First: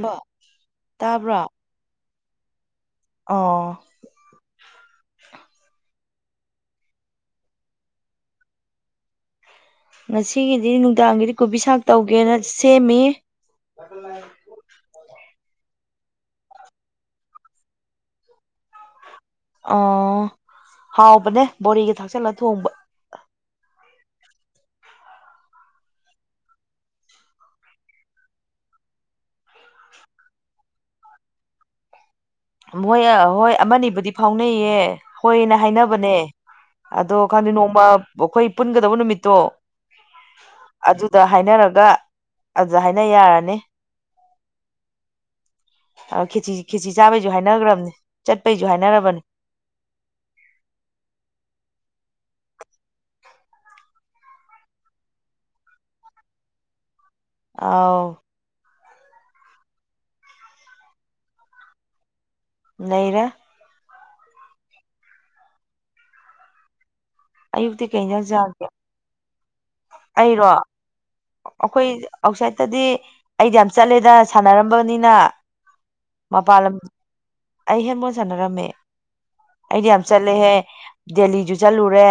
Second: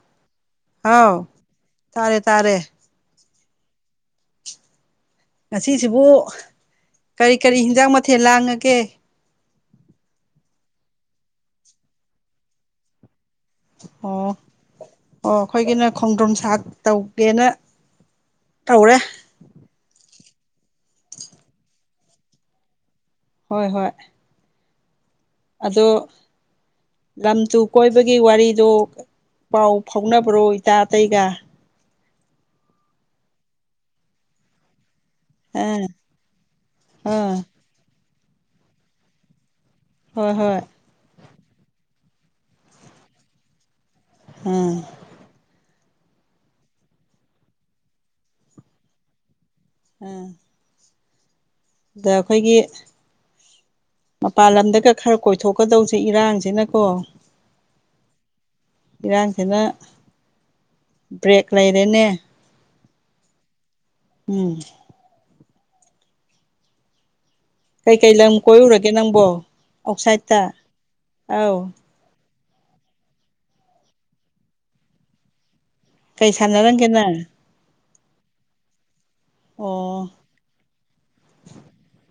hello ꯍꯥꯎ ꯇꯥꯔꯦ ꯇꯥꯔꯦ ꯑꯣ ꯉꯁꯤꯁꯤꯕꯨ ꯀꯔꯤ ꯀꯔꯤ ꯍꯤꯟꯖꯥꯡ ꯃꯊꯦꯜ ꯂꯥꯡꯉꯒꯦ ꯉꯁꯤꯒꯤꯗꯤ ꯅꯨꯡꯗꯥꯡꯒꯤꯗꯤ ꯀꯣꯕꯤ ꯁꯥꯛ ꯇꯧꯒꯦꯅ ꯁꯦꯝꯃꯤ ꯑꯣ ꯑꯣ ꯑꯩꯈꯣꯏꯒꯤꯅ ꯈꯣꯡꯗ꯭ꯔꯨꯝ ꯁꯥꯛ ꯇꯧꯒꯦꯅ ꯇꯧꯔꯦ ꯑꯣ ꯍꯥꯎꯕꯅꯦ ꯕꯣꯔꯤꯒꯤ ꯊꯥꯛꯆꯜꯂ ꯊꯣꯡꯕ ꯍꯣꯏ ꯍꯣꯏ ꯑꯗꯣ ꯂꯝ ꯇꯨ ꯀꯣꯏꯕꯒꯤ ꯋꯥꯔꯤꯗꯣ ꯄꯥꯎ ꯐꯥꯎꯅꯕ꯭ꯔꯣ ꯏꯇꯥ ꯑꯇꯩꯒ ꯃꯣꯏ ꯍꯣꯏ ꯑꯥꯃ ꯅꯤꯕꯨꯗꯤ ꯐꯥꯎꯅꯩꯌꯦ ꯍꯣꯏꯅ ꯑꯥ ꯍꯥꯏꯅꯕꯅꯦ ꯑꯗꯣ ꯑꯥ ꯈꯪꯗꯦ ꯅꯣꯡꯃ ꯑꯩꯈꯣꯏ ꯄꯨꯟꯒꯗꯕ ꯅꯨꯃꯤꯠꯇꯣ ꯍꯣꯏ ꯍꯣꯏ ꯑꯗꯨꯗ ꯍꯥꯏꯅꯔꯒ ꯑꯗꯨꯗ ꯍꯥꯏꯅ ꯌꯥꯔꯅꯤ ꯎꯝ ꯈꯦꯆꯤ ꯈꯦꯆꯤ ꯆꯥꯕꯩꯁꯨ ꯍꯥꯏꯅꯈ꯭ꯔꯕꯅꯤ ꯆꯠꯄꯩꯁꯨ ꯍꯥꯏꯅꯔꯕꯅꯤ ꯎꯝ ꯗꯥ ꯑꯩꯈꯣꯏꯒꯤ ꯃꯄꯥꯟ ꯂꯝꯗꯒ ꯈꯔ ꯀꯣꯏꯊꯣꯛꯀꯗꯧꯁꯦ ꯏꯔꯥꯡꯁꯤꯅꯀꯣ ꯑꯥꯎ ꯏꯔꯥꯡꯁꯤꯅ ꯕ꯭ꯔꯦꯛ ꯂꯩꯔꯦꯅꯦ ꯂꯩꯔꯦ ꯎꯝ ꯑꯌꯨꯛꯇꯤ ꯀꯩ ꯀꯩ ꯏꯟꯖꯥꯡ ꯂꯝ ꯆꯥꯒꯦ ꯀꯣꯏꯔꯨꯔꯒꯦ ꯅꯪꯕꯣ ꯑꯥꯎꯠꯁꯥꯏꯠꯇ ꯑꯩꯔꯣ ꯑꯧ ꯑꯈꯣꯏ ꯑꯥꯎꯠꯁꯥꯏꯗꯇꯗꯤ ꯑꯩꯗꯤ ꯌꯥꯝ ꯆꯠꯂꯦꯗ ꯁꯥꯟꯅꯔꯝꯕꯅꯤꯅ ꯀꯩ ꯃꯄꯥꯥꯟ ꯂꯝ ꯁꯥꯟꯅꯔꯝꯒꯦ ꯅꯪ ꯑꯩ ꯍꯦꯟꯕꯣꯟ ꯁꯥꯟꯅꯔꯝꯃꯦ ꯑꯩꯗꯤ ꯌꯥꯝ ꯑꯣ ꯆꯠꯂꯦꯍꯦ ꯗꯦꯜꯂꯤꯖꯨ ꯆꯠꯂꯨꯔꯦ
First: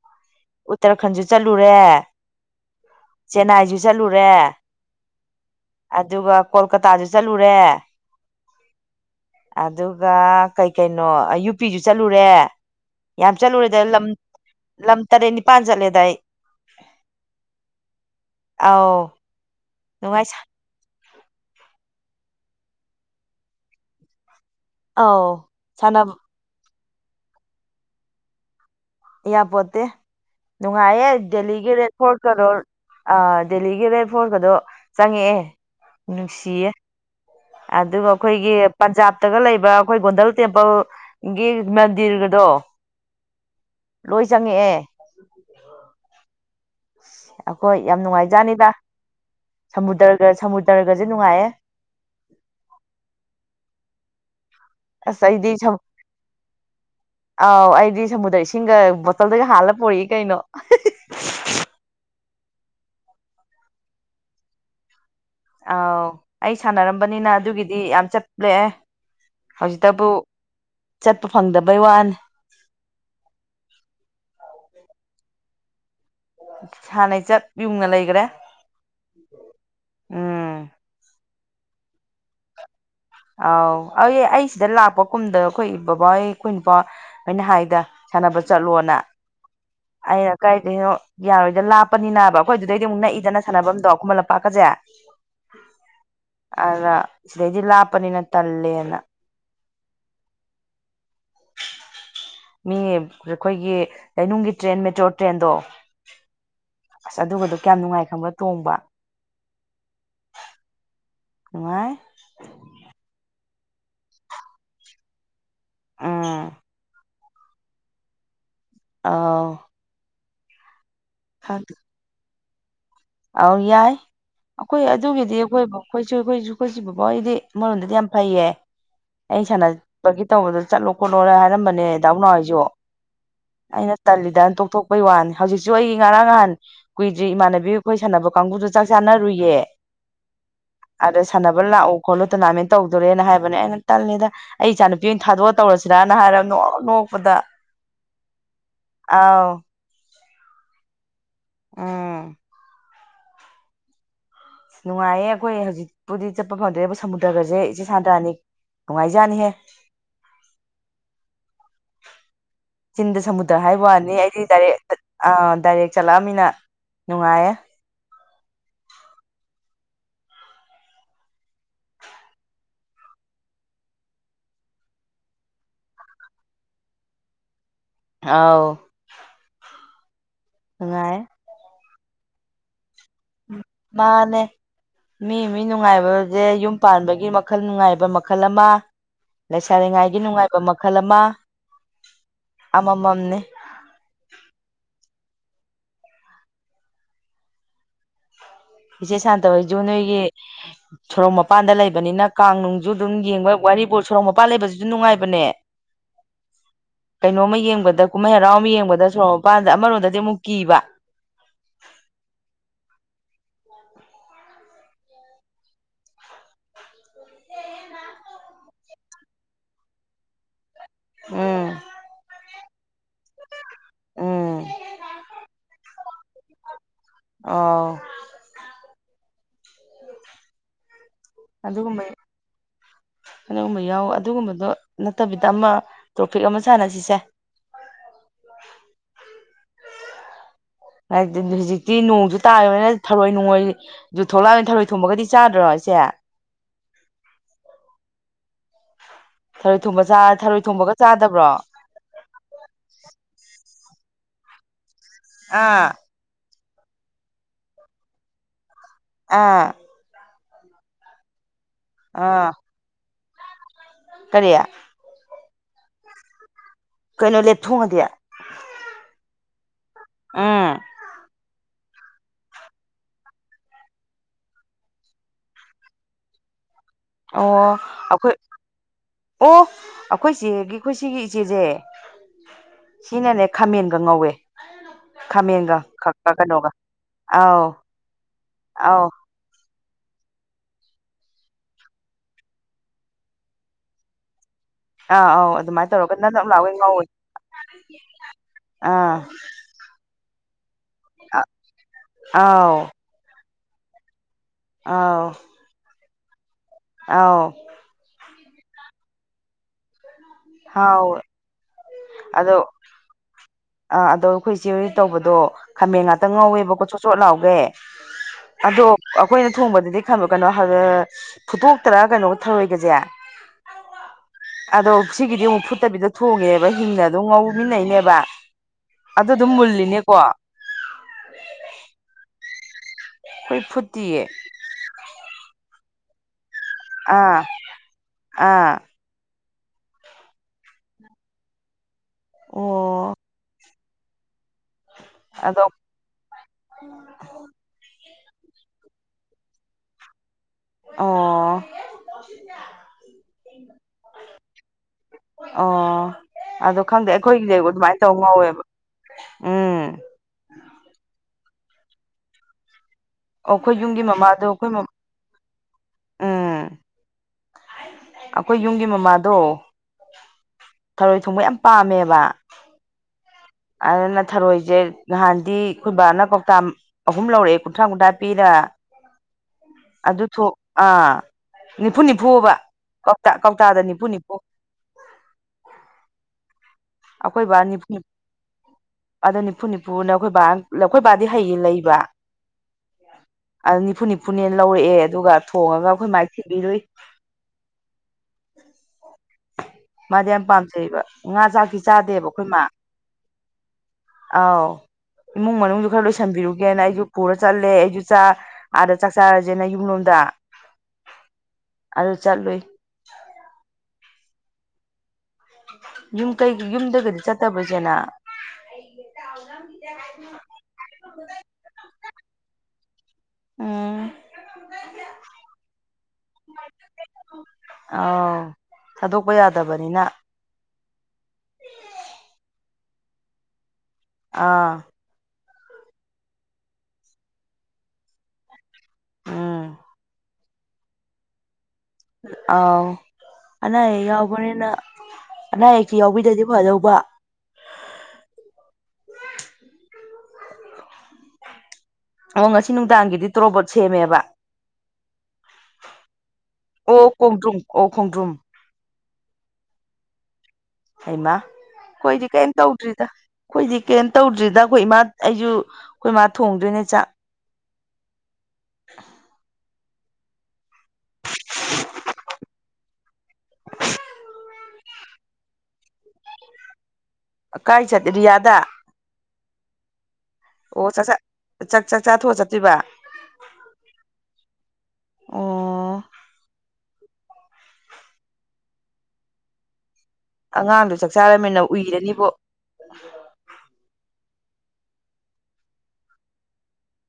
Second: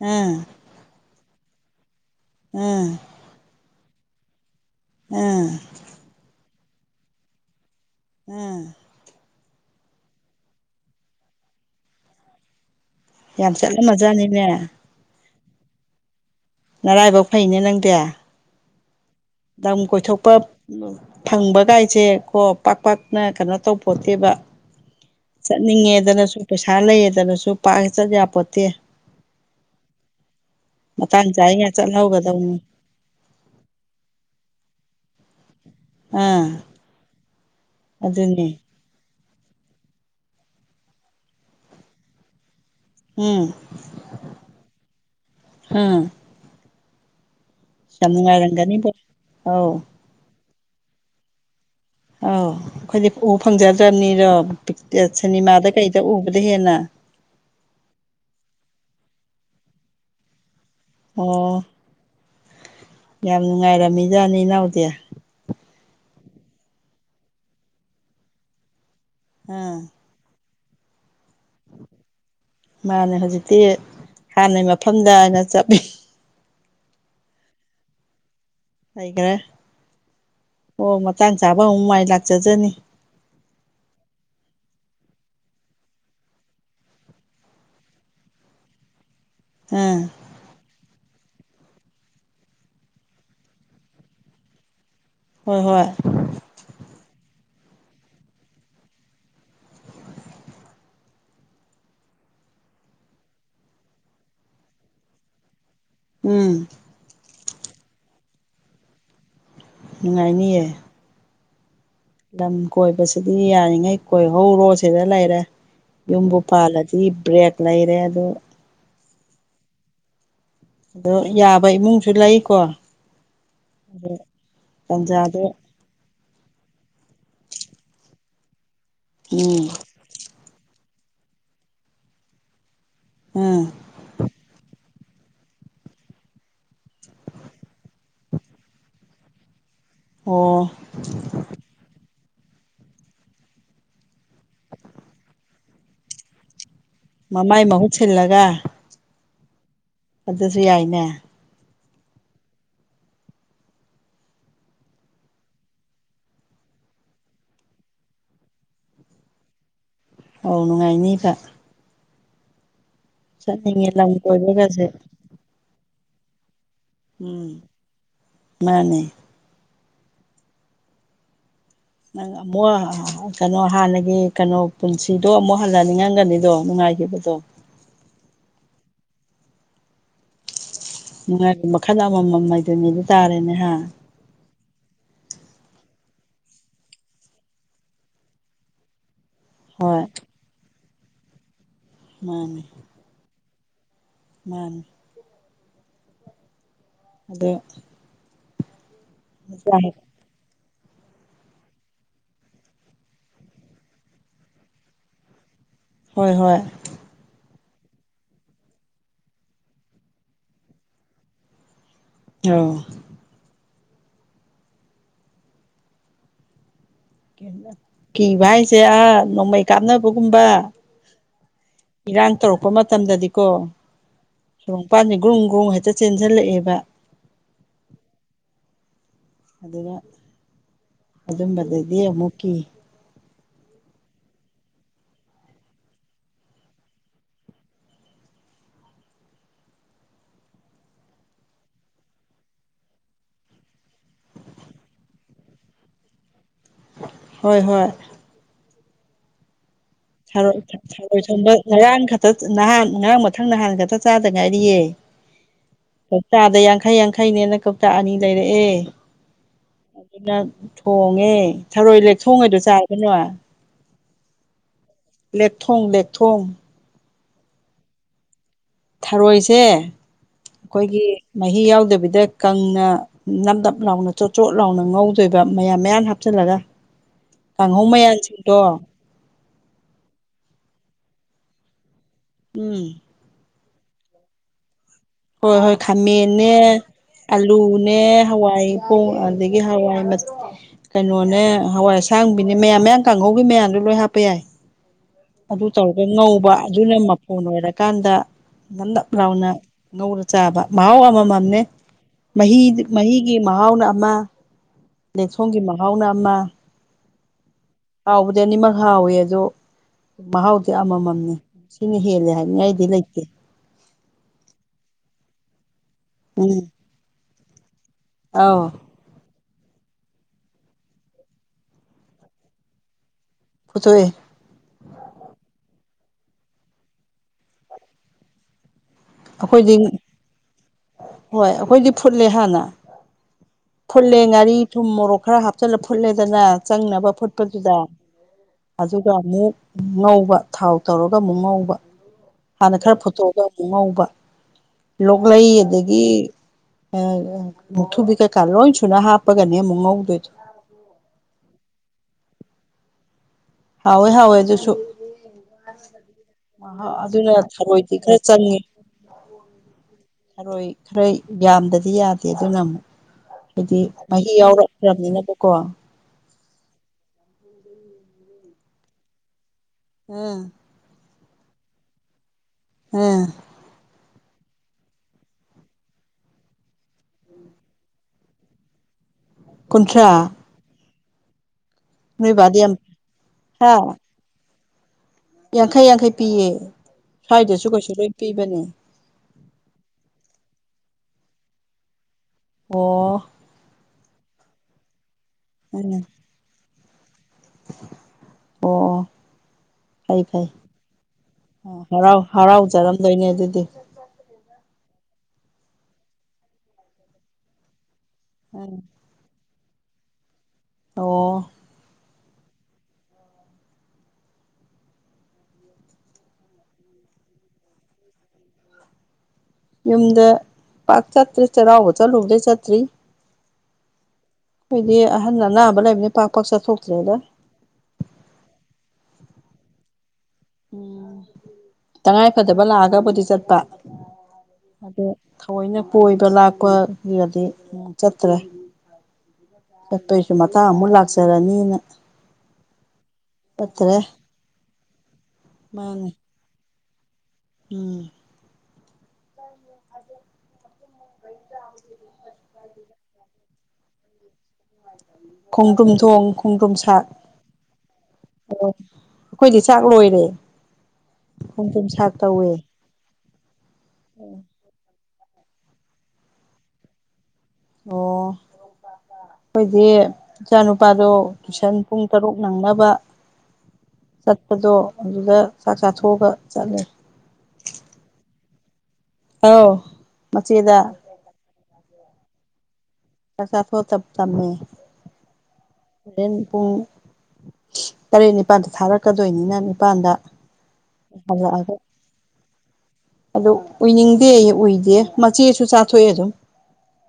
ꯑꯥ ꯎꯇꯔ ꯔꯥꯈꯟꯖꯨ ꯆꯠꯂꯨꯔꯦ ꯎꯝ ꯆꯦꯟꯅꯥꯏꯖꯨ ꯆꯠꯂꯨꯔꯦ ꯎꯝ ꯑꯗꯨꯒ ꯀꯣꯜꯀꯇꯥꯖꯨ ꯆꯠꯂꯨꯔꯦ ꯑꯥ ꯑꯗꯨꯒ ꯀꯩ ꯀꯩꯅꯣ ꯌꯨ ꯄꯤꯖꯨ ꯆꯠꯂꯨꯔꯦ ꯌꯥꯝ ꯆꯠꯂꯨꯔꯦꯗ ꯂꯝ ꯂꯝ ꯇꯔꯦꯠ ꯅꯤꯄꯥꯟ ꯆꯠꯂꯦꯗ ꯑꯩ ꯅꯔꯥꯏꯕꯛ ꯐꯩꯅꯦ ꯅꯪꯗꯦ ꯑꯥꯎ ꯂꯝ ꯀꯣꯏꯊꯣꯛꯄ ꯐꯪꯕ ꯀꯥꯏꯖꯦ ꯀꯣ ꯄꯥꯛ ꯄꯥꯛꯅ ꯀꯩꯅꯣ ꯇꯧꯄꯣꯠꯇꯦꯕ ꯑꯧ ꯁꯥꯟꯅꯕ ꯆꯠꯅꯤꯡꯉꯦꯗꯅꯖꯨ ꯄꯩꯁꯥ ꯂꯩꯌꯦꯗꯅꯖꯨ ꯄꯥꯛ ꯍꯦꯛ ꯆꯠ ꯌꯥꯄꯣꯠꯇꯦ ꯌꯥꯄꯣꯠꯇꯦ ꯅꯨꯡꯉꯥꯏꯌꯦ ꯃꯇꯥꯡ ꯆꯥꯔꯤꯉꯩ ꯗꯦꯜꯂꯤꯒꯤ ꯔꯦꯠ ꯐꯣꯔꯠ ꯀꯗꯣ ꯆꯠꯍꯧꯒꯗꯧꯅꯤ ꯑꯥ ꯗꯦꯜꯂꯤꯒꯤ ꯔꯦꯠ ꯐꯣꯔꯀꯗꯣ ꯆꯪꯉꯛꯑꯦ ꯑꯥ ꯅꯨꯡꯁꯤꯌꯦ ꯑꯗꯨꯒ ꯑꯗꯨꯅꯦ ꯈꯣꯏꯒꯤ ꯄꯟꯖꯥꯕꯇꯒ ꯂꯩꯕ ꯑꯈꯣꯏ ꯒꯣꯟꯗꯜ ꯇꯦꯝꯄꯜꯒꯤ ꯃꯟꯗꯤꯔꯒꯗꯣ ꯎꯝ ꯂꯣꯏ ꯆꯪꯉꯛꯑꯦ ꯍꯝ ꯑꯈꯣꯏ ꯌꯥꯝ ꯅꯨꯡꯉꯥꯏꯖꯥꯠꯅꯤꯗ ꯅꯨꯡꯉꯥꯏꯔꯝꯒꯅꯤꯕꯣ ꯑꯧ ꯁꯃꯨꯗ꯭ꯔꯒ ꯁꯃꯨꯗ꯭ꯔꯒꯖꯦ ꯅꯨꯡꯉꯥꯏꯌꯦ ꯑꯧ ꯈꯣꯏꯗꯤ ꯎ ꯐꯪꯖꯗ꯭ꯔꯕꯅꯤꯔꯣ ꯑꯁ ꯑꯩꯗꯤ ꯁꯤꯅꯤꯃꯥꯗ ꯀꯩꯗ ꯎꯕꯗꯩ ꯍꯦꯟꯅ ꯑꯥꯎ ꯑꯩꯗꯤ ꯁꯃꯨꯗ꯭ꯔ ꯏꯁꯤꯡꯒ ꯕꯣꯇꯜꯗꯒ ꯍꯥꯥꯜꯂ ꯄꯨꯔꯛꯏ ꯀꯩꯅꯣ ꯑꯣ ꯌꯥꯝ ꯅꯨꯡꯉꯥꯏꯔꯝꯃꯤ ꯖꯥꯠꯅꯤ ꯏꯅꯥꯎꯗꯤ ꯑꯥꯎ ꯑꯩ ꯁꯥꯟꯅꯔꯝꯕꯅꯤꯅ ꯑꯗꯨꯒꯤꯗꯤ ꯌꯥꯝ ꯆꯠꯂꯑꯦ ꯑꯥ ꯍꯧꯖꯤꯛꯇꯕꯨ ꯆꯠꯄ ꯐꯪꯗꯕꯩ ꯋꯥꯅꯤ ꯃꯥꯅꯦ ꯍꯧꯖꯤꯛꯇꯤ ꯍꯥꯟꯅꯩ ꯃꯐꯝꯗꯅ ꯆꯞꯄꯦ ꯍꯥꯟꯅꯩꯆꯞ ꯌꯨꯡꯅ ꯂꯩꯒ꯭ꯔꯦ ꯂꯩꯒ꯭ꯔꯦ ꯑꯣ ꯃꯇꯥꯡ ꯆꯥꯕ ꯑꯃꯨꯛ ꯃꯥꯏ ꯂꯥꯛꯆꯖꯅꯤ ꯑꯥꯎ ꯑꯩ ꯑꯩ ꯁꯤꯗ ꯂꯥꯛꯄ ꯀꯨꯝꯗ ꯈꯣꯏ ꯕꯕꯥꯍꯣꯏ ꯑꯈꯣꯏ ꯅꯨꯄꯥ ꯍꯣ ꯍꯣꯏꯅ ꯍꯥꯏꯗ ꯁꯥꯟꯅꯕ ꯆꯠꯂꯣꯅ ꯎꯝ ꯑꯩꯅ ꯀꯥꯏꯗꯩꯅꯣ ꯌꯥꯔꯣꯏꯗ ꯂꯥꯞꯄꯅꯤꯅꯕ ꯑꯈꯣꯏ ꯑꯗꯨꯗꯩꯗꯤ ꯑꯃꯨꯛ ꯅꯛꯏꯗꯅ ꯁꯥꯟꯅꯕꯝꯗꯣ ꯈꯨꯃꯟ ꯂꯝꯄꯥꯛꯀꯖꯦ ꯍꯣꯏ ꯍꯣꯏ ꯑꯗ ꯁꯤꯗꯩꯗꯤ ꯂꯥꯞꯄꯅꯤꯅ ꯇꯜꯂꯦꯅ ꯃꯤ ꯑꯈꯣꯏꯒꯤ ꯂꯩꯅꯨꯡꯒꯤ ꯇ꯭ꯔꯦꯟ ꯃꯦꯇ꯭ꯔꯣ ꯇ꯭ꯔꯦꯟꯗꯣ ꯎꯝ ꯑꯁ ꯑꯗꯨꯒꯗꯣ ꯀꯌꯥꯝ ꯅꯨꯡꯉꯥꯏ ꯈꯪꯕ꯭ꯔꯥ ꯇꯣꯡꯕ ꯅꯨꯡꯉꯥꯏꯅꯤꯌꯦ ꯅꯨꯡꯉꯥꯏ ꯂꯝ ꯀꯣꯏꯕꯁꯤꯗꯤ ꯌꯥꯔꯤꯉꯩ ꯀꯣꯏꯍꯧꯔꯣ ꯁꯤꯗ ꯂꯩꯔꯦ ꯌꯨꯝꯕꯨ ꯎꯝ ꯄꯥꯜꯂꯗꯤ ꯕ꯭ꯔꯦꯛ ꯂꯩꯔꯦ ꯑꯗꯨ ꯑꯥꯎ ꯑꯗꯣ ꯌꯥꯕ ꯏꯃꯨꯡꯁꯨ ꯂꯩꯀꯣ ꯑꯧ ꯌꯥꯏ ꯑꯗꯣ ꯑꯩꯈꯣꯏ ꯑꯗꯨꯒꯤꯗꯤ ꯇꯟꯖꯥꯗꯣ ꯑꯩꯈꯣꯏꯕꯨ ꯑꯩꯈꯣꯏꯁꯨ ꯑꯩꯈꯣꯏꯁꯨ ꯑꯩꯈꯣꯏꯁꯤ ꯕꯥꯕꯥ ꯍꯣꯏꯗꯤ ꯑꯃꯔꯣꯝꯗꯗꯤ ꯌꯥꯝ ꯐꯩꯌꯦ ꯑꯩ ꯎꯝ ꯁꯥꯟꯅ ꯕꯒꯤ ꯇꯧꯕꯗ ꯆꯠꯂꯣ ꯈꯣꯠꯂꯣꯅ ꯍꯥꯏꯔꯝꯕꯅꯦ ꯗꯥ ꯕꯨꯅꯥꯎ ꯍꯣꯏꯁꯨ ꯎꯝ ꯑꯩꯅ ꯇꯜꯂꯤꯗ ꯇꯣꯛꯊꯣꯛꯄꯩ ꯋꯥꯅꯤ ꯍꯧꯖꯤꯛꯁꯨ ꯑꯩ ꯉꯔꯥꯡ ꯅꯍꯥꯟ ꯀꯨꯏꯗ꯭ꯔꯤ ꯏꯃꯥꯟꯅꯕꯤ ꯑꯩꯈꯣꯏ ꯁꯥꯟꯅꯕ ꯀꯥꯡꯕꯨꯗꯨ ꯆꯥꯛ ꯆꯥꯅꯔꯨꯏꯌꯦ ꯑꯣ ꯑꯗ ꯁꯥꯟꯅꯕ ꯂꯥꯛꯎ ꯈꯣꯠꯂꯨ ꯇꯣꯔꯅꯥꯃꯦꯟ ꯇꯧꯗꯣꯔꯦꯅ ꯍꯥꯏꯕꯅꯦ ꯑꯩꯅ ꯇꯜꯂꯤꯗ ꯑꯩ ꯏꯆꯥ ꯅꯨꯄꯤ ꯑꯣꯏꯅ ꯊꯥꯗꯣꯛꯑ ꯇꯧꯔꯁꯤꯔꯥꯅ ꯍꯥꯏꯔ ꯅꯣꯛꯑ ꯃꯃꯥꯏ ꯃꯍꯨꯠ ꯁꯤꯜꯂꯒ ꯑꯥꯎ ꯑꯗꯨꯁꯨ ꯌꯥꯏꯅꯦ ꯑꯥ ꯅꯨꯡꯉꯥꯏꯌꯦ ꯑꯩꯈꯣꯏ ꯍꯧꯖꯤꯛꯄꯨꯗꯤ ꯆꯠꯄ ꯐꯪꯗ꯭ꯔꯦ ꯁꯃꯨꯗ꯭ꯔꯒꯁꯦ ꯏꯆꯦ ꯁꯟꯇꯅꯤ ꯅꯨꯡꯉꯥꯏꯖꯅꯤꯍꯦ ꯑꯧ ꯅꯨꯡꯉꯥꯏꯅꯤꯕ ꯆꯤꯟꯗ ꯁꯃꯨꯗ꯭ꯔ ꯍꯥꯏꯕ ꯆꯠꯅꯤꯡꯉꯦ ꯂꯝ ꯋꯥꯅꯤ ꯑꯩꯗꯤ ꯗꯥꯏꯔꯦꯛ ꯀꯣꯏꯕꯒꯁꯦ ꯑ ꯗꯥꯏꯔꯦꯛ ꯆꯠꯂꯛꯑꯃꯤꯅ ꯅꯨꯡꯉꯥꯏꯌꯦ ꯎꯝ ꯃꯥꯅꯦ ꯅꯪ ꯑꯃꯨꯛ ꯀꯩꯅꯣ ꯍꯥꯟꯅꯒꯤ ꯀꯩꯅꯣ ꯄꯨꯟꯁꯤꯗꯣ ꯑꯃꯨꯛ ꯍꯜꯂꯛꯍꯜꯂꯝꯒꯅꯤꯗꯣ ꯅꯨꯡꯉꯥꯏꯒꯤꯕꯗꯣ ꯑꯥꯎ ꯅꯨꯉꯥꯏ ꯅꯨꯡꯉꯥꯏꯔꯤꯕ ꯃꯈꯜ ꯑꯃꯃꯝ ꯍꯥꯏꯗꯣꯏꯅꯤ ꯑꯗꯨ ꯇꯥꯔꯦꯅꯦ ꯍꯥ ꯃꯥꯅꯦ ꯃꯤ ꯃꯤ ꯅꯨꯡꯉꯥꯏꯕꯁꯦ ꯌꯨꯝ ꯄꯥꯟꯕꯒꯤ ꯃꯈꯜ ꯅꯨꯡꯉꯥꯏꯕ ꯃꯈꯜ ꯑꯃ ꯍꯣꯏ ꯂꯩꯁꯥꯔꯤꯉꯩꯒꯤ ꯅꯨꯡꯉꯥꯏꯕ ꯃꯈꯜ ꯑꯃ ꯃꯥꯅꯦ ꯑꯃꯃꯝꯅꯤ ꯃꯥꯅꯦ [unintelligible] ꯏꯆꯦ ꯁꯥꯟꯇ ꯍꯣꯏꯖꯨ ꯅꯣꯏꯒꯤ ꯁꯣꯔꯣꯛ ꯃꯄꯥꯟꯗ ꯂꯩꯕꯅꯤꯅ ꯀꯥꯡꯅꯨꯡꯁꯨ ꯑꯗꯨꯝ ꯌꯦꯡꯕ ꯋꯥꯔꯤꯕꯣ ꯁꯣꯔꯣꯛ ꯃꯄꯥꯟ ꯂꯩꯕꯁꯤꯁꯨ ꯅꯨꯡꯉꯥꯏꯕꯅꯦ ꯍꯣꯏ ꯍꯣꯏ ꯀꯩꯅꯣꯝ ꯌꯦꯡꯕꯗ ꯀꯨꯝꯍꯩ ꯍꯔꯥꯎ ꯑꯃ ꯌꯦꯡꯕꯗ ꯁꯣꯔꯛꯃꯄꯥꯟꯗ ꯑꯃꯔꯣꯝꯗꯗꯤ ꯑꯃꯨꯛ ꯀꯤꯕ [unintelligible] ꯀꯤꯕ ꯍꯥꯏꯁꯦ ꯑꯥ ꯅꯣꯡꯃꯩ ꯀꯥꯞꯅꯕꯒꯨꯝꯕ ꯎꯝ ꯏꯔꯥꯡ ꯇꯧꯔ ꯄ ꯃꯇꯝꯗꯗꯤꯀꯣ ꯎꯝ ꯁꯣꯔꯣꯛꯄꯥꯟꯁꯦ ꯒ꯭ꯔꯨꯝ ꯒ꯭ꯔꯨꯝ ꯍꯦꯛꯇ ꯆꯦꯟꯁꯤꯜꯂꯛꯑꯦꯕ ꯑꯣ ꯑꯗꯨꯅ ꯑꯗꯨꯝꯕꯗꯗꯤ ꯑꯃꯨꯛ ꯀꯤ ꯀꯩꯅꯒꯨꯝꯕ ꯌꯥꯎꯋꯤ ꯑꯗꯨꯒꯨꯝꯕꯗꯣ ꯅꯠꯇꯕꯤꯗ ꯑꯃ ꯇ꯭ꯔꯣꯄꯤꯛ ꯑꯃ ꯁꯥꯟꯅꯁꯤꯁꯦ ꯍꯥꯏꯗꯤ ꯍꯧꯖꯤꯛꯇꯤ ꯅꯣꯡꯁꯨ ꯇꯥꯗꯝꯅꯤꯅ ꯊꯕꯜ ꯅꯨꯡꯉꯣꯏ ꯑꯗꯨ ꯨ ꯊꯣꯛꯂꯛꯑ ꯊꯔꯣꯏ ꯊꯣꯡꯕꯒꯗꯤ ꯆꯥꯗ꯭ꯔꯣ ꯏꯆꯦ ꯍꯣꯏ ꯍꯣꯏ ꯊꯔꯣꯏ ꯊꯣꯡꯕ ꯆꯥ ꯊꯔꯣꯏ ꯊꯣꯡꯕꯒ ꯊꯔꯣꯏ ꯆꯥꯗꯕ꯭ꯔꯣ ꯊꯣꯕ ꯉꯔꯥꯡ ꯈꯛꯇ ꯅꯍꯥꯟ ꯉꯔꯥꯡ ꯃꯊꯪ ꯅꯍꯥꯟ ꯈꯛꯇ ꯆꯥꯗ ꯉꯥꯏꯔꯤꯌꯦ ꯑꯥ ꯀꯧꯇꯥꯗ ꯌꯥꯡꯈꯩ ꯌꯥꯡꯈꯩꯅꯦꯅ ꯀꯧꯇꯥ ꯑꯅꯤ ꯂꯩꯔꯛꯑꯦ ꯑꯥ ꯑꯗꯨꯅ ꯊꯣꯡꯉꯦ ꯊꯔꯣꯏ ꯂꯦꯛꯊꯣꯡ ꯑꯥ ꯍꯥꯏꯗꯣ ꯆꯥꯔꯕ ꯅꯣꯏ ꯀꯔꯤ ꯂꯦꯞꯊꯣꯡ ꯂꯦꯛꯊꯣꯡ ꯀꯩꯅꯣ ꯂꯦꯞꯊꯣꯡ ꯍꯥꯏꯗꯤ ꯊꯔꯣꯏꯁꯦ ꯎꯝ ꯑꯩꯈꯣꯏꯒꯤ ꯃꯍꯤ ꯌꯥꯎꯗꯕꯤꯗ ꯀꯪꯅ ꯅꯞ ꯅꯞ ꯂꯥꯎꯅ ꯆꯣꯠ ꯆꯣꯠ ꯂꯥꯎꯅ ꯉꯧꯗꯣꯏꯕ ꯃꯌꯥꯟ ꯃꯌꯥꯟ ꯍꯥꯞꯆꯤꯜꯂꯒ ꯑꯣ ꯀꯪꯍꯧ ꯑꯩꯈꯣꯏ ꯃꯥꯌꯥꯟꯁꯤꯡꯗꯣ ꯑꯣ ꯑꯩꯈꯣꯏ ꯏꯆꯦꯒꯤ ꯑꯩꯈꯣꯏ ꯁꯤꯒꯤ ꯏꯆꯦꯁꯦ ꯎꯝ ꯁꯤꯅꯅꯦ ꯈꯥꯃꯦꯟꯒ ꯉꯧꯋꯦ ꯍꯣꯏ ꯈꯥꯃꯦꯟꯒ ꯍꯣꯏ ꯈꯥꯃꯦꯟꯅꯦ ꯀꯩꯅꯣꯒ ꯑꯥꯎ ꯑꯂꯨꯅꯦ ꯍꯋꯥꯏ ꯑꯥꯎ ꯄꯣꯡ ꯑꯅꯥ ꯑꯗꯒꯤ ꯍꯋꯥꯏ ꯀꯩꯅꯣꯅꯦ ꯍꯋꯥꯏ ꯑꯁꯥꯡꯕꯤꯅꯦ ꯃꯌꯥꯟ ꯃꯌꯥꯟ ꯀꯥꯡꯍꯧꯒꯤ ꯃꯌꯥꯟꯗꯣ ꯂꯣꯏꯅꯥ ꯍꯥꯞꯄ ꯌꯥꯏ ꯑꯥ ꯑꯥꯎ ꯑꯗꯨ ꯑꯗꯨꯃꯥꯏꯅ ꯇꯧꯔꯒ ꯅꯞ ꯅꯞ ꯉꯧꯕ ꯂꯥꯎꯒꯩ ꯑꯗꯨꯅ ꯉꯧꯋꯦ ꯃꯐꯣꯟ ꯑꯣꯏꯔꯀꯥꯟꯗ ꯅꯞ ꯅꯞ ꯑꯥ ꯂꯥꯎꯅ ꯉꯧꯔ ꯆꯥꯕ ꯃꯍꯥꯎ ꯑꯃ ꯃꯝꯅꯦ ꯑꯥꯎ ꯃꯍꯤꯗꯨ ꯃꯍꯤ ꯃꯍꯤꯒꯤ ꯃꯍꯥꯎꯅ ꯑꯃ ꯑꯥꯎ ꯂ‌ꯦꯛꯊ‌ꯣꯡꯒꯤ ꯃꯍꯥꯎꯅ ꯑꯃ ꯑꯥꯎ ꯍꯥꯎꯕꯗꯤ ꯑꯅꯤꯃꯛ ꯍꯥꯎꯋꯦ ꯑꯗꯣ ꯃꯍꯥꯎꯗꯤ ꯑꯃ ꯍꯥꯎ ꯃꯝꯅꯤ ꯁꯤꯅ ꯍꯦꯜꯂꯦ ꯑꯗꯣ ꯍꯥꯏꯅꯤꯉꯥꯏꯗꯤ ꯂꯩꯇꯦ ꯑꯥ ꯑꯗꯣ ꯑꯩꯈꯣꯏ ꯆ‌ꯦ ꯍ‌ꯣꯏ ꯇꯧꯕꯗꯣ ꯈꯥꯃꯦꯟ ꯉꯥꯛꯇ ꯎꯝ ꯉꯧꯋꯦꯕꯀꯣ ꯆꯣꯠ ꯆꯣꯠ ꯂꯥꯎꯒꯩ ꯑꯥꯎ ꯑꯗꯣ ꯑꯩꯈꯣꯏꯅ ꯊꯣꯡꯕꯗꯗꯤ ꯀꯩꯅꯣ ꯐꯨꯠꯇꯣꯛꯇ꯭ꯔ ꯀꯩꯅꯣꯒ ꯊꯔꯣꯏꯒꯁꯦ ꯐꯨꯠꯇ‌ꯣꯛ ꯑꯦ ꯑꯗꯣ ꯁꯤꯒꯤꯗꯤ ꯑꯃꯨꯛ ꯐꯨꯠꯇꯕꯤꯗ ꯊꯣꯡꯉꯦꯕ ꯍꯤꯡꯅ ꯑꯗꯨꯝ ꯉꯧꯃꯤꯟꯅꯩꯅꯦꯕ ꯑꯗꯨ ꯑꯗꯨꯝ ꯑꯈꯣꯏꯗꯤ ꯃꯨꯜꯂꯤꯅꯦꯀꯣ ꯍꯣꯏ ꯑꯈꯣꯏꯗꯤ ꯐꯨꯠꯂꯦ ꯍꯥꯟꯅ ꯑꯩꯈꯣꯏ ꯐꯨꯠꯂꯦ ꯐꯨꯠꯇꯤꯌꯦ ꯉꯥꯔꯤ ꯊꯨꯝ ꯃꯣꯔꯣꯛ ꯈꯔ ꯍꯥꯞꯆꯤꯜꯂ ꯐꯨꯠꯂꯦꯗꯅ ꯆꯪꯅꯕ ꯑꯥ ꯐꯨꯠꯄꯗꯨꯗ ꯑꯥ ꯑꯗꯨ ꯒ ꯑꯃꯨꯛ ꯉꯧꯕ ꯊꯥꯎ ꯇꯧꯔꯒ ꯑꯃꯨꯛ ꯉꯧꯕ ꯍꯥꯟꯅ ꯈꯔ ꯑꯣ ꯐꯨꯠꯇꯣꯛꯑꯒ ꯑꯃꯨꯛ ꯉꯧꯕ ꯂꯣꯛꯂꯩ ꯑꯗꯣ ꯑꯗꯒꯤ ꯃꯨꯛꯊ꯭‌ꯨꯔꯕꯤ ꯀꯩꯀꯥ ꯂꯣꯏ ꯁꯨꯅ ꯍꯥꯞꯄꯒꯅꯦ ꯑꯃꯨꯛ ꯉꯧꯗꯣꯏꯗꯨ ꯑꯣ ꯍꯥꯎꯋꯦ ꯍꯥꯎꯋꯦ ꯑꯗꯨꯁꯨ ꯑꯣ ꯑꯗꯣ ꯃꯍꯥꯎ ꯈꯪꯗꯦ ꯑꯗꯨꯅ ꯑꯩꯈꯣꯏꯒꯤꯗꯤ ꯊꯥꯔꯣꯏꯗꯤ ꯑꯗꯨꯃꯥꯏꯅ ꯇꯧ ꯈꯔ ꯆꯪꯉꯤ ꯉꯧꯋꯦꯕ ꯎꯝ ꯊꯥꯔꯣꯏ ꯈꯔ ꯌꯥꯝꯗꯗꯤ ꯌꯥꯗꯦ ꯑꯗꯨꯅ ꯑꯃꯨꯛ ꯑꯣ ꯍꯥꯏꯗꯤ ꯑꯩꯈꯣꯏ ꯌꯨꯝꯒꯤ ꯃꯍꯤ ꯃꯃꯥꯗꯣ ꯑꯩꯈꯣꯏ ꯌꯥꯎꯔꯛꯇ꯭ꯔꯥꯕꯅꯤꯅꯥꯕꯀꯣ ꯎꯝ ꯑꯩꯈꯣꯏ ꯌꯨꯝꯒꯤ ꯃꯃꯥꯗꯣ ꯎꯝ ꯊꯔꯣꯏ ꯊꯣꯡꯕ ꯌꯥꯝ ꯄꯥꯝꯃꯦꯕ ꯑ ꯑꯗꯨꯅ ꯊꯔꯣꯏꯖꯦ ꯅꯍꯥꯟꯗꯤ ꯈꯣꯏꯕꯥꯅ ꯀꯧꯇꯥꯝ ꯑꯍꯨꯝ ꯂꯧꯔꯑꯦ ꯀꯨꯟꯊ꯭ꯔꯥ ꯀꯨꯟꯊ꯭ꯔꯥ ꯄꯤꯔ ꯀꯨꯟꯊ꯭ꯔꯥ ꯑꯗꯨ ꯊꯣꯛ ꯑꯥ ꯅꯤꯐꯨ ꯅꯣꯏ ꯅꯤꯐꯨꯑꯕ ꯕꯥꯗꯤ ꯌꯥꯝ ꯀꯧꯇꯥ ꯍꯥ ꯀꯧꯇꯥꯗ ꯅꯤꯐꯨ ꯅꯤꯐꯨ ꯌꯥꯡꯈꯩ ꯌꯥꯡꯈꯩ ꯄꯤꯌꯦ ꯑꯈꯣꯏꯕ ꯁ꯭ꯋꯥꯏꯗꯁꯨ ꯀꯩꯁꯨ ꯅꯤꯐꯨꯅꯤꯞ ꯂꯣꯏ ꯄꯤꯕꯅꯦ ꯑꯗꯨ ꯅꯤꯐꯨ ꯅꯤꯐꯨꯅ ꯑꯩꯈꯣꯏ ꯕꯥ ꯑꯩꯈꯣꯏ ꯕꯥꯗꯤ ꯍꯩꯌꯦ ꯂꯩꯕ ꯑꯣ ꯑꯗꯨ ꯅꯤꯐꯨ ꯅꯤꯐꯨꯅꯦꯅ ꯂꯧꯔꯛꯑꯦ ꯑꯗꯨꯒ ꯊꯣꯡꯉꯒ ꯎꯝ ꯑꯩꯈꯣꯏ ꯃꯥꯏ ꯊꯤꯕꯤꯔꯨꯏ ꯑꯣ ꯐꯩ ꯃꯥꯗꯤ ꯌꯥꯝ ꯐꯩ ꯄꯥꯝꯖꯩꯕ ꯉꯥ ꯆꯥꯛꯇꯤ ꯍꯔꯥꯎ ꯆꯥꯗꯦꯕ ꯑꯩꯈꯣꯏ ꯃꯥ ꯍꯔꯥꯎꯖꯔꯝꯗꯣꯏꯅꯦ ꯑꯗꯨꯗꯤ ꯑꯥꯎ ꯏꯃꯨꯡ ꯃꯅꯨꯡꯁꯨ ꯈꯔ ꯂꯣꯏꯁꯟꯕꯤꯔꯨꯒꯦꯅ ꯑꯩꯁꯨ ꯄꯨꯔ ꯆꯠꯂꯦ ꯑꯩꯁꯨ ꯆꯥꯛ ꯎꯝ ꯑꯥꯗ ꯆꯥꯛ ꯆꯔꯁꯦꯅ ꯌꯨꯝꯂꯣꯝꯗ ꯑꯣ ꯑꯗꯨ ꯆꯠꯂꯨꯏ ꯌꯨꯝꯀꯩꯒꯤ ꯌꯨꯝꯗꯒꯗꯤ ꯆꯠꯇꯕ ꯆꯦꯅꯪ ꯌꯨꯝꯗ ꯄꯥꯛ ꯆꯠꯇ꯭ꯔꯤ ꯆꯩꯔꯥꯎꯕ ꯆꯠꯂꯨꯕꯗꯩ ꯆꯠꯇ꯭ꯔꯤ ꯑ ꯑꯈꯣꯏꯗꯤ ꯑꯍꯟ ꯑꯅꯥꯕ ꯂꯩꯕꯅꯤꯅ ꯄꯥꯛ ꯄꯥꯛ ꯆꯠꯊꯣꯛꯇ꯭ꯔꯦꯗ ꯑꯥꯎ ꯊꯥꯗꯣꯛꯄ ꯌꯥꯗꯕꯅꯤꯅ ꯎꯝ ꯇꯉꯥꯏ ꯐꯗꯕ ꯂꯥꯛꯑꯒꯕꯨꯗꯤ ꯆꯠꯄ ꯑꯥ ꯑꯗꯨ ꯊꯑꯣꯏꯅ ꯀꯣꯏꯕ ꯂꯥꯛꯄꯒꯤꯗꯗꯤ ꯆꯠꯇ꯭ꯔꯦ ꯎꯝ ꯆꯠꯄꯩꯁꯨ ꯃꯇꯥꯡ ꯑꯃꯨꯛ ꯂꯥꯛꯆꯔꯅꯤꯅ ꯑꯥꯎ ꯑꯅꯥ ꯆꯠꯇ꯭ꯔꯦ ꯑꯌꯦꯛ ꯌꯥꯎꯕꯅꯤꯅ ꯑꯅꯥ ꯑꯌꯦꯛꯇ ꯃꯥꯅꯦ ꯌꯥꯎꯕꯤꯗꯗꯤ ꯐꯗꯧꯕ ꯎꯝ ꯑꯗꯨ [unintelligible] ꯑꯣ ꯉꯁꯤ ꯅꯨꯡꯗꯥꯡꯒꯤꯗꯤ ꯇꯣꯔꯣꯕꯣꯠ ꯁꯦꯝꯃꯦꯕ ꯈꯣꯡꯗ꯭ꯔꯨꯝ ꯊꯣꯡ ꯈꯣꯡꯗ꯭ꯔꯨꯝ ꯁꯥꯛ ꯑꯣ ꯈꯣꯡꯗ꯭ꯔꯨꯝ ꯑꯣ ꯈꯣꯡꯗ꯭ꯔꯨꯝ ꯑꯣ ꯑꯩꯈꯣꯏꯗꯤ ꯆꯥꯛ ꯂꯣꯏꯔꯦ ꯍꯩꯃ ꯈꯣꯡꯗ꯭ꯔꯨꯝ ꯁꯥꯛ ꯀꯣꯏꯗꯤ ꯀꯩꯝ ꯇꯧꯋꯦ ꯇꯧ ꯇꯔꯤꯗ ꯑꯩꯈꯣꯏꯗꯤ ꯀꯩꯝ ꯇꯧꯗ꯭ꯔꯤꯗ ꯑꯩꯈꯣꯏ ꯏꯃꯥ ꯑꯩꯁꯨ ꯑꯩꯈꯣꯏ ꯏꯃ ꯊꯣꯡꯗꯣꯏꯅꯦ ꯆꯥꯛ ꯑꯣ ꯑꯩꯈꯣꯏꯗꯤ ꯏꯆꯥ ꯅꯨꯨꯄꯥꯗꯣ ꯇꯨꯏꯁꯟ ꯄꯨꯡ ꯇꯔꯨꯛ ꯅꯪꯅꯕ ꯆꯠꯄꯗꯣ ꯑꯗꯨꯗ ꯆꯥꯛ ꯆꯥꯊꯣꯛꯑꯒ ꯆꯠꯂꯦ ꯑꯀꯥꯏ ꯆꯠꯄꯥꯗꯨꯌꯥꯗ ꯍꯂꯥꯎ ꯃꯆꯦꯗ ꯅꯨꯗꯥꯛ ꯆꯥꯛ ꯆꯥꯛ ꯆꯥꯊꯣꯛꯑ ꯆꯠꯇꯣꯏꯕ ꯆꯛꯆꯥꯊꯣꯛ ꯇꯞ ꯇꯃꯦ ꯑꯣ ꯍꯣꯔꯦꯟ ꯄꯨꯡ ꯇꯔꯦꯠ ꯅꯤꯄꯥꯜꯗ ꯊꯥꯔꯛꯀꯗꯣꯏꯅꯤꯅ ꯅꯤꯄꯥꯜꯗ ꯑꯉꯥꯡꯗꯨ ꯆꯥꯛ ꯆꯔꯝꯃꯤꯅ ꯍꯜꯂꯛꯑꯒ ꯎꯏꯔꯅꯤꯕꯣ ꯑꯗꯨ ꯎꯏꯅꯤꯡꯗꯦ ꯑꯩ ꯎꯏꯗꯦ ꯃꯆꯦꯁꯨ ꯆꯥꯊꯣꯛꯑꯦ ꯑꯗꯨꯝ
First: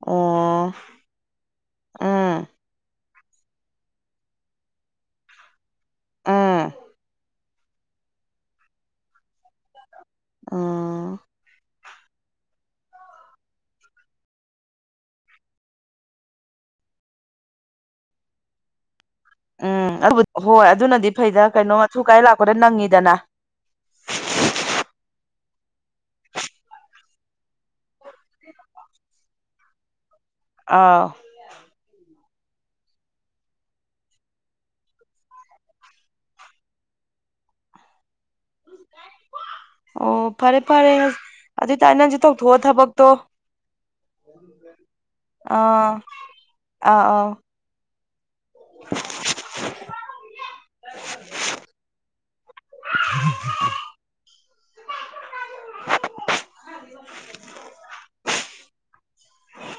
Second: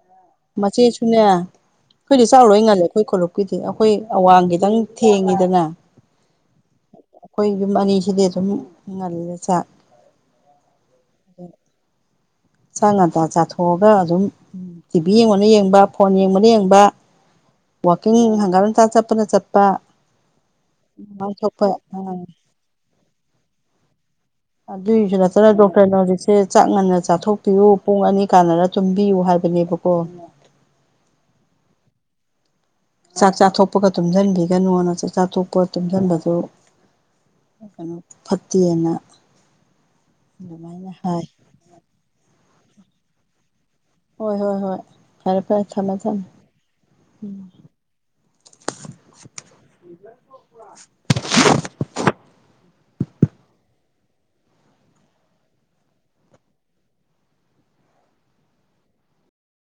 ꯑꯣ ꯃꯆꯦꯁꯨꯅꯦ ꯑꯩꯈꯣꯏꯗꯤ ꯎꯝ ꯆꯥꯎꯔꯣꯏ ꯉꯜꯂꯦ ꯑꯩꯈꯣꯏ ꯈꯣꯂꯨꯞ ꯑꯩꯈꯣꯏꯗꯤ ꯑꯩꯈꯣꯏ ꯑꯋꯥꯡ ꯈꯤꯗꯪ ꯊꯦꯡꯉꯤꯗꯅ ꯑꯥ ꯑꯩꯈꯣꯏ ꯌꯨꯝ ꯑꯅꯤꯁꯤꯗꯤ ꯑꯗꯨꯝ ꯉꯜꯂꯦ ꯆꯥꯛ ꯑꯥ ꯑꯗꯨ ꯆꯥꯛ ꯉꯟꯇꯥ ꯆꯥꯊꯣꯛꯑꯒ ꯑꯗꯨꯝ ꯇꯤꯚꯤ ꯌꯦꯡꯕꯅ ꯌꯦꯡꯕ ꯐꯣꯟ ꯌꯦꯡꯕꯅ ꯌꯦꯡꯕ ꯋꯥꯀꯤꯡ ꯍꯪꯒꯠ ꯍꯟꯗꯥ ꯆꯠꯄꯅ ꯆꯠ ꯎꯝ ꯑꯗꯨ ꯍꯣꯏ ꯑꯗꯨꯅꯗꯤ ꯐꯩꯗ ꯊꯣꯛꯄ ꯀꯩꯅꯣ ꯑꯊꯨ ꯀꯥꯏ ꯑꯥ ꯂꯥꯛꯄꯗ ꯅꯪꯉꯤꯗꯅ ꯑꯗꯨꯒꯤꯁꯨ ꯅꯠꯇꯅ ꯗꯣꯛꯇꯔꯅ ꯍꯧꯖꯤꯛꯁꯦ ꯆꯥꯛ ꯉꯟꯅ ꯆꯥꯊꯣꯛꯄꯤꯌꯨ ꯄꯨꯡ ꯑꯅꯤ ꯀꯥꯟꯅꯔ ꯇꯨꯝꯕꯤꯌꯨ ꯍꯥꯏꯕ ꯗꯨꯅꯤꯕꯀꯣ ꯑꯥꯎ ꯆꯥꯛ ꯆꯥꯊꯣꯛꯄꯒ ꯇꯨꯝꯁꯤꯟꯕꯤꯒꯅꯨꯅ ꯆꯥꯛ ꯆꯥꯊꯣꯛꯄ ꯇꯨꯝꯁꯤꯟꯕꯗꯨ ꯀꯩꯅꯣ ꯐꯠꯇꯦꯅ ꯑꯣ ꯐꯔꯦ ꯑꯗꯨꯃꯥꯏꯅ ꯐꯔꯦ ꯍꯥꯏ ꯑꯗꯨꯏꯇꯥꯔꯗꯤ ꯅꯪꯁꯨ ꯇꯧꯊꯣꯛꯑꯣ ꯊꯕꯛꯇꯣ ꯍꯣꯏ ꯍꯣꯏ ꯍꯣꯏ ꯐꯔꯦ ꯐꯔꯦ ꯑꯥ ꯊꯝꯃꯦ ꯊꯝꯃꯦ ꯑꯥ ꯑꯧ [inaudible] [inaudible]